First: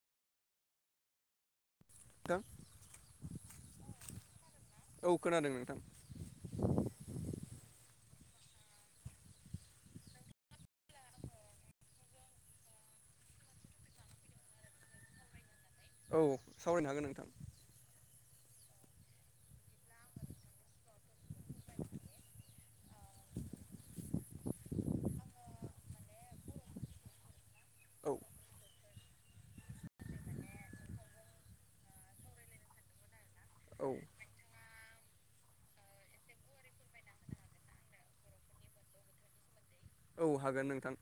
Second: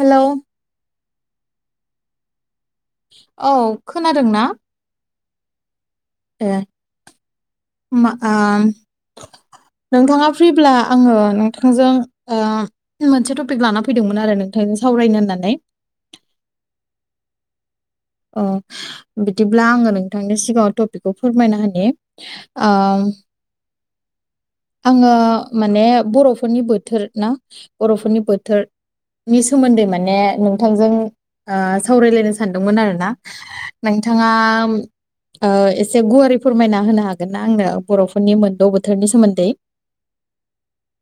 Hello दों औ खोनादों ना औ खोनादों नोंथां आ नोंथाङा फ्रिब्ला आङो नोंथांजों ओ मोनसे टपिक लाना फैदोंमोन आरो नोंथां सावरायनो होननानै औ सावरायनो हागोन नोंथां ओ बिदिब्ला आङो नोंथांनि सिगाङाव टपिकखौ फोरमायना होनि आ आङो माने बर'फोरनि बोथोर ना औ बर'फोरनि बोथोर नि सोमोन्दै माने नोंथांजों ओ सावरायलायनो ओ सानदोंमोन आरो ना औ नोंथाङा ओ एसे गुवारै फोरमायना होनो हागोन ना आंनो बर'फोरनि मोनद' बोथोरनि सोमोन्दै औ हागोन नोंथां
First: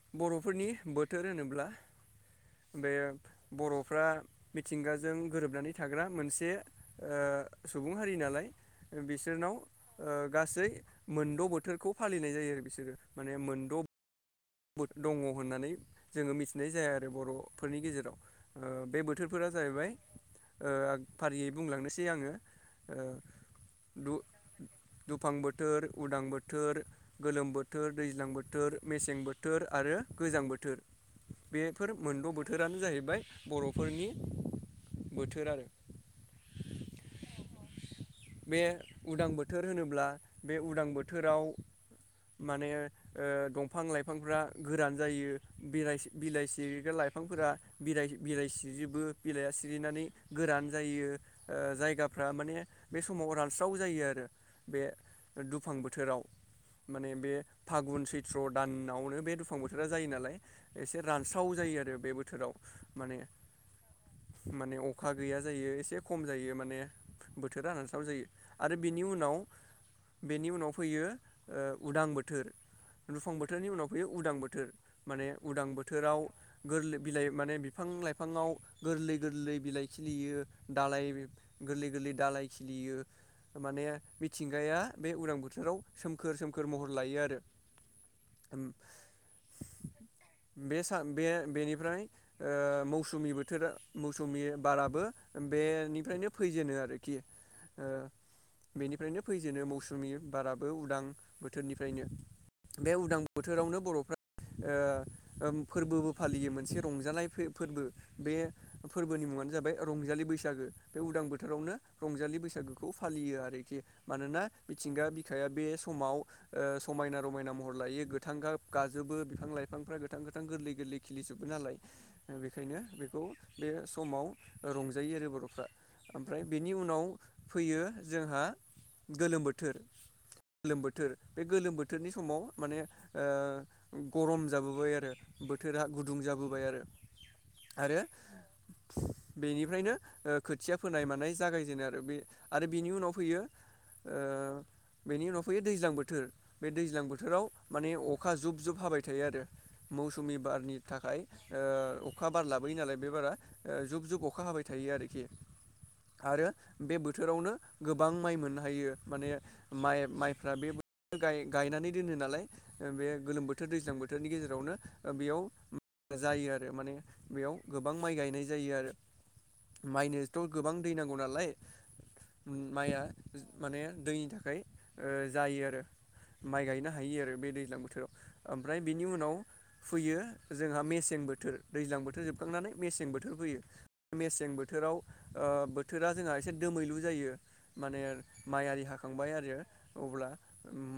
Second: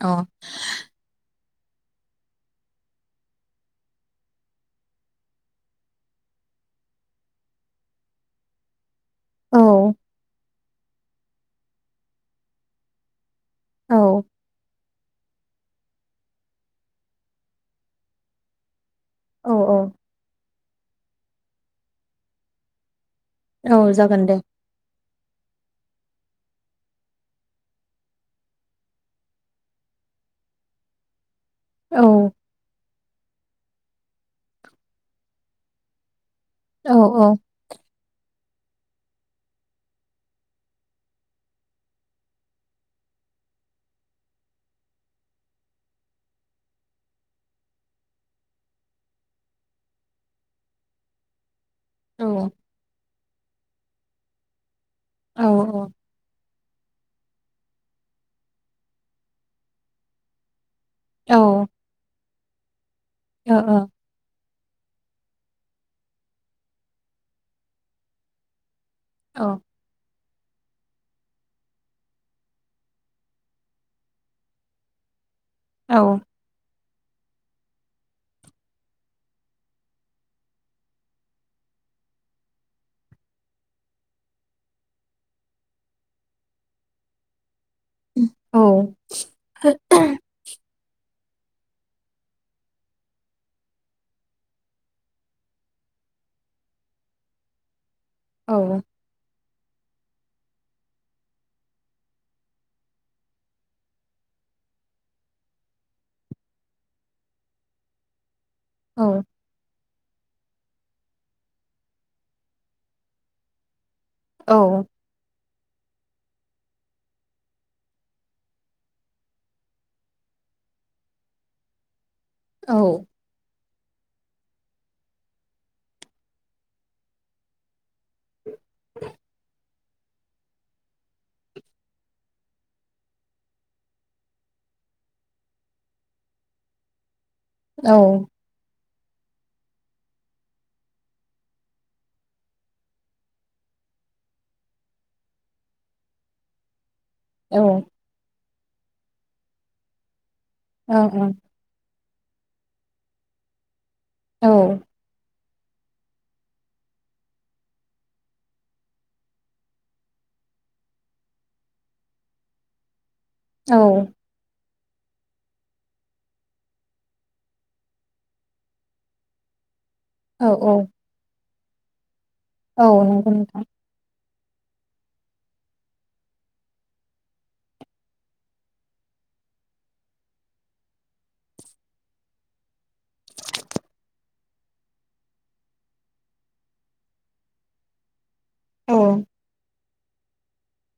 अ बर'फोरनि बोथोर होनोब्ला [unintelligible] बे बर'फ्रा मिथिंगाजों गोरोबनानै थाग्रा मोनसे ओ सुबुं हारि नालाय बिसोरनाव औ ओ गासै मोनद' बोथोरखौ फालिनाय जायो आरो बिसोरो माने मोनद' औ दङ होननानै जोङो मिथिनाय जाया आरो बर'फोरनि गेजेराव ओ बे बो औ बोथोरफोरा जाहैबाय ओ फारियै बुंलांनोसै आङो ओ औ जागोन दे दुफां बोथोर उदां बोथोर गोलोम बोथोर दैज्लां बोथोर मेसें बोथ बोथोर आरो गोजां बोथोर बेफोर औ मोनद' बोथोरानो जाहैबाय बर'फोरनि बोथोर आरो औ औ बे उदां बोथोर होनोब्ला बे उदां बोथोराव माने ओ दंफां लाइ लाइफांफ्रा गोरान जायो बिलाइ बिलाइसिरिग्रा लाइफांफोरा बिलाइसिरिजोबो बिलाइया सिरिनानै गोरान जायो ओ औ जायगाफ्रा माने बे समाव रानस्राव जायो आरो बे औ दुफां बोथोराव माने बे फागुन सैथ्र दान नावनो बे दुफां बोथोरा जायो नालाय एसे औ रानस्राव जायो आरो बे बोथोराव माने [unintelligible] माने अखा गैया जायो एसे खम जायो माने बोथोरा रानस्राव जायो आरो औ बेनि उनाव फैयो उदां बोथोर दुफां बोथोर बोथोरनि उनाव फैयो उदां बोथोर माने उदां बोथोराव औ गोरलै बिलाइ माने बिफां लाइफांङाव गोरलै गोरलै बिलाइ खिलियो दालाइ गोरलै गोरलै दालाय खिलियो माने मिथिंगाया बे उरां बोथोराव सोमखोर सोमखोर महर लायो आरो औ बे सान बे बेनिफ्राय ओ मौसुमि बोथोरा मौसुमि बाराबो बे निफ्राय फैजेनो आरोखि ओ बेनिफ्रायनो फैजेनो मौसुमि बाराबो उदां बोथोरनिफ्रायनो बे उदां बोथोरावनो बरफ्रा ओ फोरबोबो फालियो मोनसे रंजानाय फोरबो बे औ फोरबोनि मुङानो जाबाय रंजालि बैसागो बे उदां बोथोरावनो रंजालि बैसागोखौ फालियो आरोखि मानोना औ मिथिंगा बिखाया बे समाव ओ समायना रमायना म हर लायो गोथां गाब गाजोबो बिफां लाइफांफ्रा गोथां गोथां गोरलै गोरलै खिलिजोबो नालाय बेखायनो बेखौ बे समाव रंजायो आरो बरफ्रा ओमफ्राय बेनि उनाव फैयो जोंहा गोलोम बोथोर गोलोम बोथोर बे गोलोम बोथोरनि समाव माने ओ गरम जाबोबाय आरो बोथोरा गुदुं जाबोबाय आरो आरो औ बेनिफ्रायनो खोथिया फोनाय मानाय जागायजेनो आरो बे आरो बिनि उनाव फैयो ओ बेनि उनाव फैयो दैज्लां बोथोर बे दैज्लां बोथोराव माने अखा जुब जुब हाबाय थायो आरो मौसुमि बारनि थाखाय ओ अखा बार लाबोयो नालाय बे बारा जुब जुब अखा हाबाय थायो आरोखि [inaudible] आरो बे बोथोरावनो गोबां माइ मोननो हायो माने माइ माइफ्रा बे गाय-गायनानै दोनो नालाय बे गोलोम बोथोर दैज्लां बोथोरनि गेजेरावनो बेयाव जायो आरो माने बेयाव गोबां माइ गायनाय जायो आरो माइनोथ गोबां दै नांगौ नालाय माइया माने दैनि थाखा थाखाय जायो आरो माइ गायनो हायो आरो बे दैज्लां बोथोराव ओमफ्राय बिनि उनाव फैयो जोंहा मेसें बोथोर दैज्लां बोथोर जो खांनानै मेसें बोथोर फैयो मेसें बोथोराव ओ बोथोरा जोंहा एसे दोमैलु जायो माने माइ आरि हाखांबाय आरो अब्ला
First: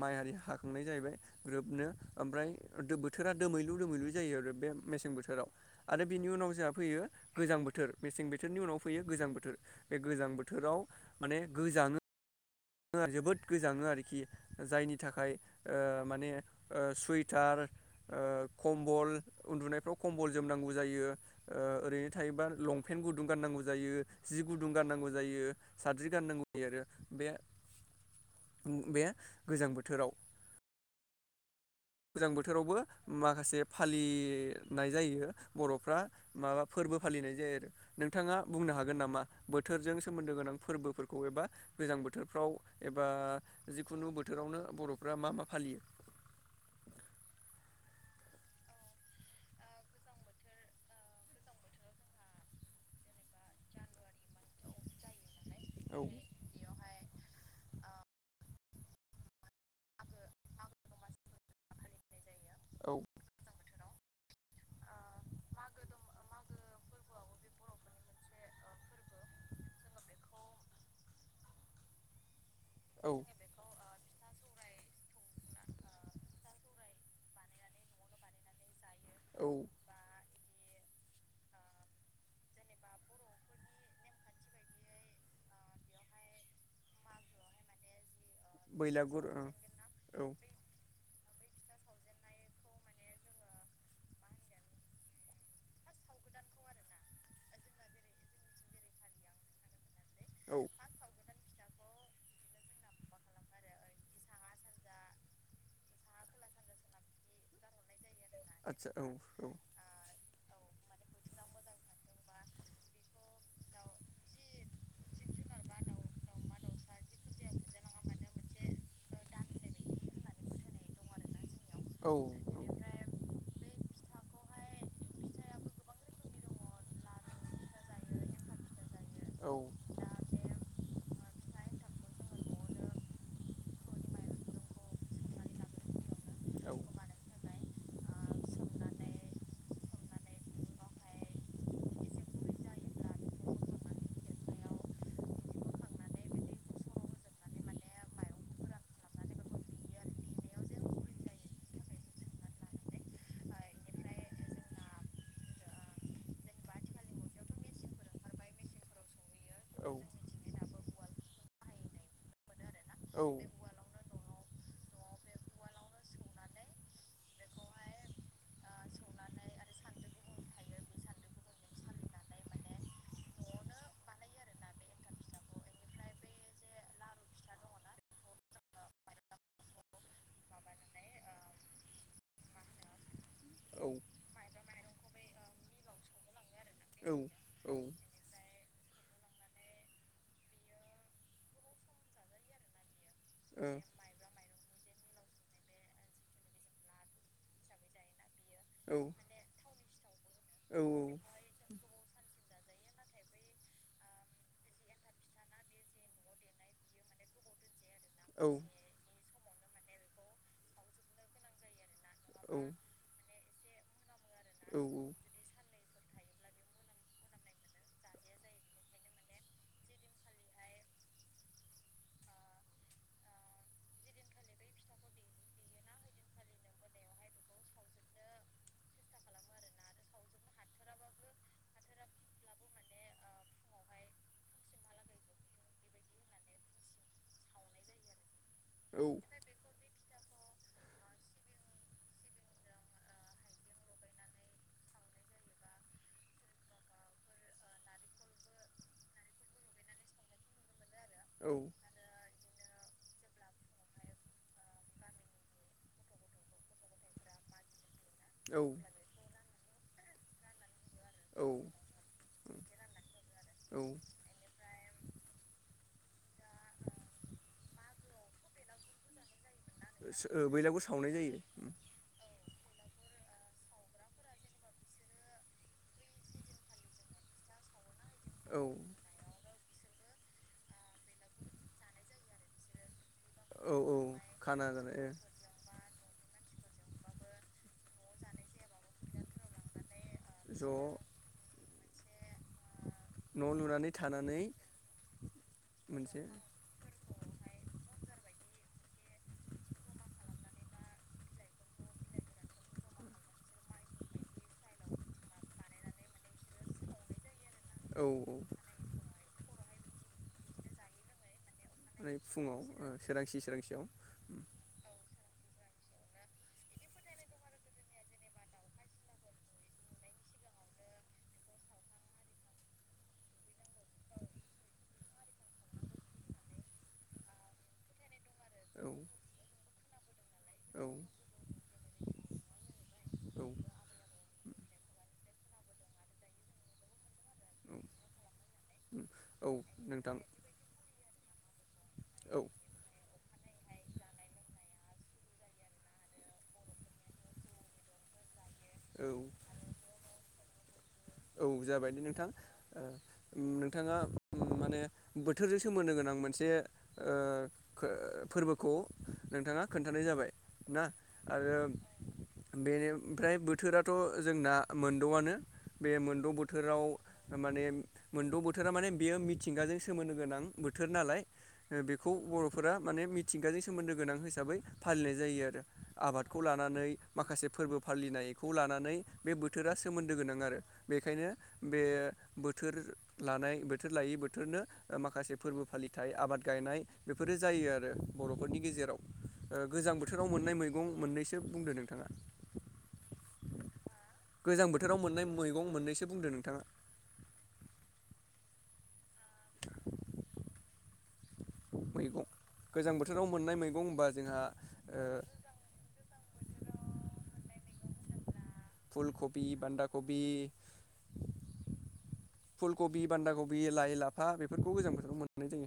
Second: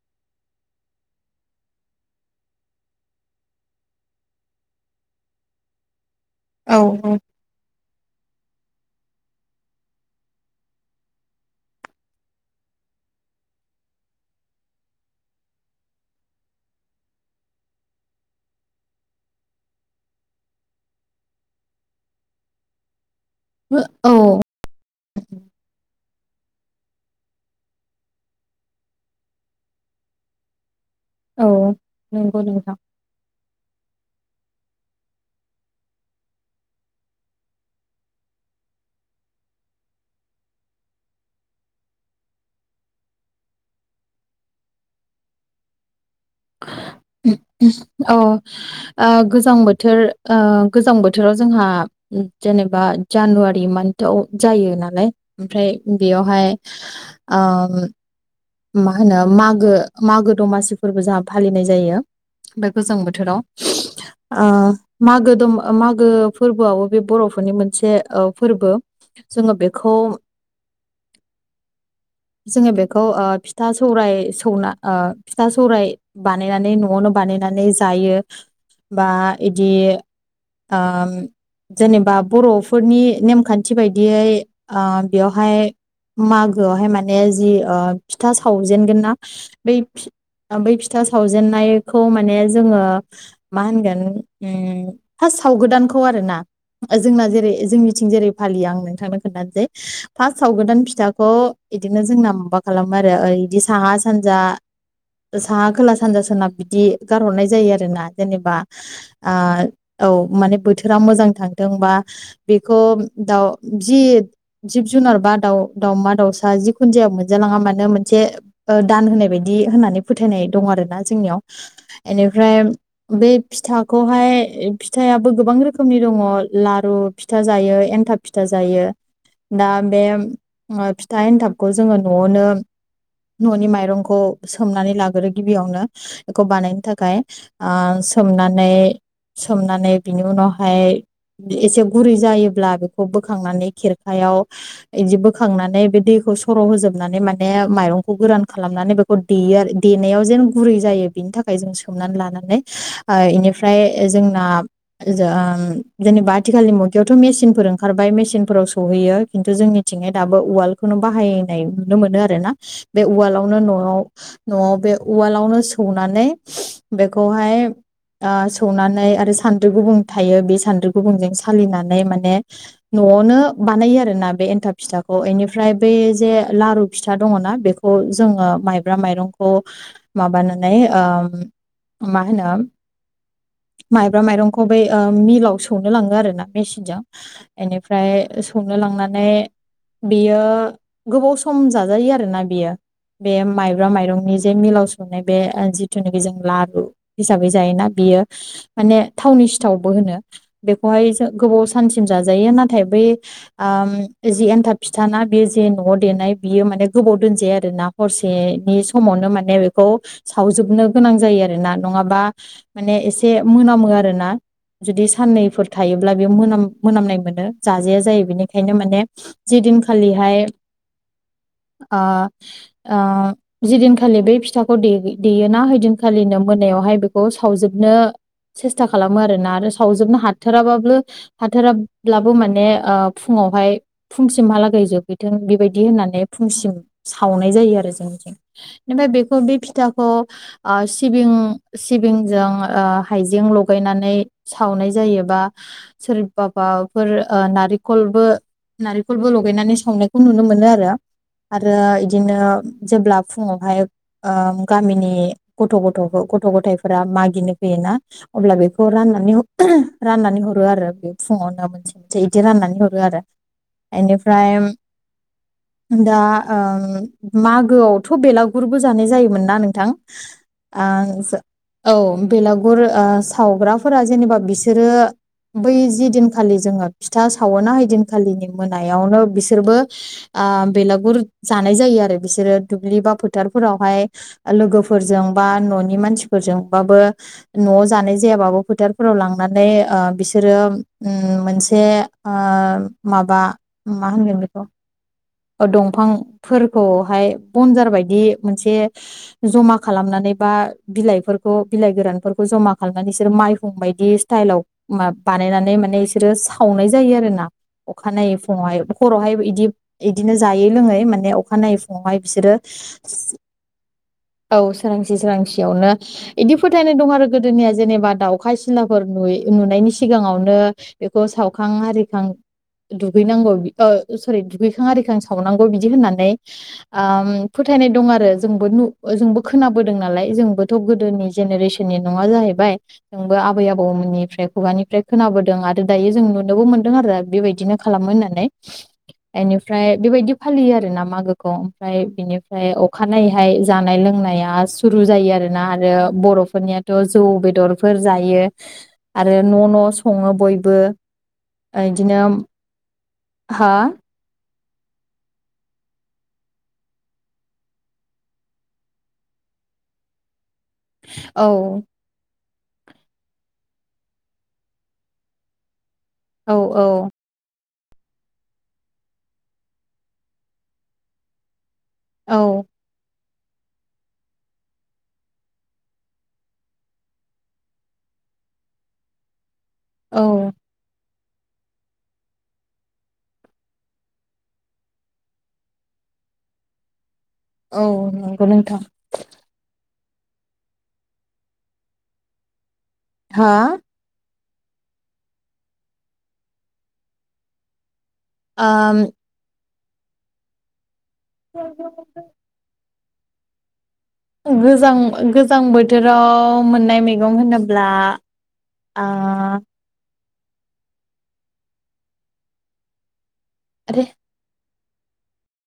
माइ आरारि हाखांनाय जाहैबाय ग्रोबनो ओमफ्राय बोथोरा दोमैलु दोमैलु जायो आरो बे मेसें बोथोराव आरो बिनि उनाव औ जोंहा औ नंगौ नोंथां औ फैयो गोजां बोथोर मेसें बो बोथोरनि उनाव फैयो गोजां बोथोर बे गोजां बोथोराव माने गोजाङो जोबोद गोजाङो आरोखि जायनि थाखाय ओ माने ओ सुवइटार ओ कम्बल उन्दुनायफ्राव कम्बल जोमनांगौ जायो ओ ओरैनो थायोबा लंपेन्ट गुदुं गाननांगौ जायो औ जि गुदुं गाननांगौ जायो साद्रि गाननांगौ जायो आरो बे बे गोजां बोथोराव औ गोजां नंगौ बोथोरावबो नोंथां माखासे फालि नाय जायो बर'फ्रा माबा फोरबो फालिनाय जायो आरो नोंथाङा बुंनो हागोन नामा? बोथोरजों सोमोन्दो गोनां फोरबोफोरखौ एबा गोजां बोथोरफ्राव एबा जिखुनु बोथोरावनो बर'फ्रा मा मा फालियो। [inaudible] अ गोजां बोथोर गोजां बोथोराव जोंहा जेनेबा जानुवारि मान्थाव जायो नालाय ओमफ्राय औ बेयावहाय मा होनो मागो मागो दमासिफोरबो जाहा फालिनाय जायो। बे औ गोजां बोथोराव मागो दमा मागो फोरबोआबो बे बर'फोरनि मोनसे फोरबो जोङो बेखौ जोङो बेखौ औ फिथा सौराय सौना फिथा सौराय बानायनानै न'आवनो बानायनानै जायो। बा औ बिदि ओ जेनेबा बर'फोरनि नेमखान्थि बायदियै बेवहाय मागोआवहाय माने जि फिथा सावजेनगोन ना बैलागुर ओं बै बै औ फिथा सावजेननायखौ माने जोङो मा होनगोन फार्स सावगोदानखौ आरो आरो ना जोंना जेरै जोंनिथिं जेरै फालियो आं नोंथांनो खोन्थानोसै। फार्स्ट साव औ गोदान फिथाखौ बिदिनो जोंना माबा खालामो आरो ओर बिदि साहा सानजा साहा खोला सानजा सोनाब बिदि गारहरनाय जायो आरोना। जेनेबा आदसा औ औ औ माने बोथोर बोथोरा मोजां थांथों बा बेखौ दाउ जि जिब जुनार बा दाउ दावमा दावसा जिखुनु जाया मोनजा मोनजालाङा मानो मोनसे दान होनाय बायदि होननानै फोथायनाय दं आरो ना जोंनियाव औ बेनिफ्राय बै फिथाखौहाय फिथायाबो गोबां रोखोमनि दङ लारु फिथा जायो एन्थाब फिथा जायो दा बे फिथा एन्थाब खौ जोङो न'आवनो न'नि माइरंखौ सोमनानै लाग्रो गिबियावनो बेखौ बानायनो थाखाय औ औ सोमनानै सोमनानै बिनि उनावहाय एसे गुरै जायोब्ला बेखौ बोखांनानै खेरखायाव बिदि बोखांनानै बे दै खौ सर' होजोब नानै माने माइरंखौ गोरान खालामनानै बेखौ देयो आरो देनायाव जेन गुरै जायो बिनि थाखाय जों सोम नानै लानानै इनिफ्राय जोंना ओ जेनेबा आथिखालावनि बेयावथ' मेसिनफोर ओंखारबाय मेसिनफोराव सौहैयो खिन्थु औ जोंनिथिंहाय दाबो उवालखौनो बाहायनाय। नुनो मोनो आरो ना बे औ उवालावनो न'आव न'आव बे उवालावनो सौनानै बेखौहाय सौनानै आरो सान्द्रि गुबुं थायो बे सान्द्रि गुबुंजों सालिनानै माने न'आवनो बानायो आरोना बे एन्थाब फिथाखौ बेनिफ्राय बेै जे लारु फिथा दङ ना बेखौ जोङो माइब्रा माइरंखौ माबानानै मा होनो औ माइब्रा माइरंखौ बै मिलाव सौनो लाङो आरो ना मेचनजों औ औ बेनिफ्राय सौनो लांनानै बेयो गोबाव सम जाजायो आरो ना बियो बे ओ माइब्रा माइरंनि जे मिलाव सौनाय बे जिथुनाखि जों लारु हिसाबै जायोना बियो। लादु माने औ थावनि सिथावबो होनो औ बेखौहाय जों गोबाव सानसिम जाजायो नाथाय नाथाय बै जि एनथाब फिथा ना बेयो जे न'आव देनाय बियो माने गोबाव दोनजाया आरो ना हरसेनि समावनो माने माने बेखौ सावजोबनो गोनां जायो आरो ना नङाबा माने एसे मोनामो आरो ना। जुदि साननैफोर थायोब्ला बेयो मोनाम मोनामनाय मोनो जाजाया जायो बेनिखायनो माने जि दिनखालिहाय [unintelligible] ओ ओ जिदिनखालि बै फिथाखौ देयोना हैदिनखालिनो मोनायावहाय बेखौ सावजोबनो सेस्था खालामो आरोना आरो सावजोबनो हाथाराबाबो हाथाराब्लाबो माने फुङाव फुंआवहाय फुं सिमहालागै जोबहैथों। बेबायदि होननानै फुंसिम सावनाय जायो आरो जोंथि ओमफ्राय बेखौ बे फिथाखौ ओ सिबिं सिबिंजों हाइजें लगायनानै सावनाय जायोबा सोरबाबाफोर नारेखलबो नारेंखलबो लगायनानै सावना खौ नुनो मोनो आरो आरो एदिनो। जेब्ला फुङावहाय गामिनि गथ' गथ' गथ' गथायाइफोरा मागिनो फैयोना। अब्ला बेखौ राननानै राननानै हरो आरो बेयो फुङावनो मोनसे मोनसे बिदि राननानै हरो आरो। औ एनिफ्राय दा मागोआवथ' बेलागुरबो जानाय जायोमोन ना नोंथां। बैलागुर सावनाय जायो औ बेला गुर सावग्राफोरा जेनेबा बिसोरो बै जिदिनखालि जोङो फिथा सावोना हैओइदिनखालिनि औ मोनायावनो बिसोरबो बेलागुर जानाय जायो आरो बिसोरो दुब्लि बा औ औ फोथारफोरावहाय खाना जानाय लोगोफोरजों बा न'नि मानसि फोरजोंबाबो न'आव जानाय जायाबाबो फोथारफोराव लांनानै ओ बिसोरो ज' मोनसे ओ माबा न' लुनानै मा थानानै होनगोन बे मोनसे दंफांफोरखौहाय बनजार बायदि मोनसे जमा खालामनानै बा बिलाइफोरखौ बिलाइ गोरानफोरखौ जमा खालामनानै बिसोर मा माइहुं बायदि स्टाइलाव बानायनानै माने एसोरो सावनाय जायो आरो ना। औ अखानायनायै फुङावहाय हरावहाय बिदि बिदिनो जायै लोङै माने अखानायै ओमफ्राय फुंआवहाय बिसोरो फुङाव ओ सोरांसि सोरांसियाव औ सोरांसि सियावनो इदि फोथायनाय दं आरो गोदोनिया जेनेबा दाउखा सिलाफोर नुयै नुनायनि सिगां सिगाङावनो बेखौ सावखां आरिखां दुगैनांगौ ओ सरि दुगैखां आरिखां सावनांगौ बिदि होननानै ओम फोथायनाय दं आरो। जोंबो औ जोंबो खोनाबोदों नालाय जोंबोथ' औ गोदोनि जेनेरेसननि नङा जाहैबाय जोंबो औ आबै आबौमोननिफ्राय खुगानिफ्राय खोनाबोदों आरो दायो जों नुनोबो मोनदों आरो। बेबायदिनो खालामो होननानै औ एनिफ्राय नोंथां बेबायदि फालियो आरो ना मागोखौ ओमफ्राय औ बिनिफ्राय अखानायनायै बेहाय जानाय लोंनाया सुरु जायो आरोना आरो बर'फोरनियाथ' जौ बेदरफोर जायो। औ आरो न' न' सङो बयबो औ जाबाय दे बिदिनो नोंथां हा नोंथाङा। माने बोथोरजों सोमोन्दो गोनां मोनसे फोरबोखौ नोंथाङा खोन्थानाय जाबाय ना औ आरो बेनिफ्राय बोथोराथ' जोंना मोनद'आनो बे मोनद' औ बोथोराव औ माने मोनद' बोथोरा माने बेयो मिथिंगाजों सोमोन्दो गोनां बोथोर नालाय बेखौ औ बर'फोरा माने मि मिथिंगाजों सोमोन्दो गोनां हिसाबै फालिनाय जायो आरो आबादखौ लानानै माखासे फोरबो फालिनाय खौ लानानै बे बोथोरा सोमोन्दो गोनां औ आरो बेखायनो बे बोथोर लानाय बोथोर लायै बोथोरनो माखासे फोरबो फालिथाय आबाद गायनाय बेफोरो जायो औ आरो नंगौ बर'फोरनि नोंथां गेजेराव गोजां बोथोर बोथोराव मोननाय मैगं मोननैसो बुंदो नोंथाङा। हा गोजां बोथोराव मोननाय मैगं मोननैसो बुंदो नोंथाङा। ओम मैगं [unintelligible] गोजां बोथोराव मोननाय मैगं होनबा जोंहा गोजां ओ गोजां बोथोराव मोननाय मैगं होनोब्ला ओ फुलकबि बान्दााखबि फुल कबि बान्दा कबि लाइ आरे लाफा बेफोरखौ गोजां बेखौ मोननाय जायो।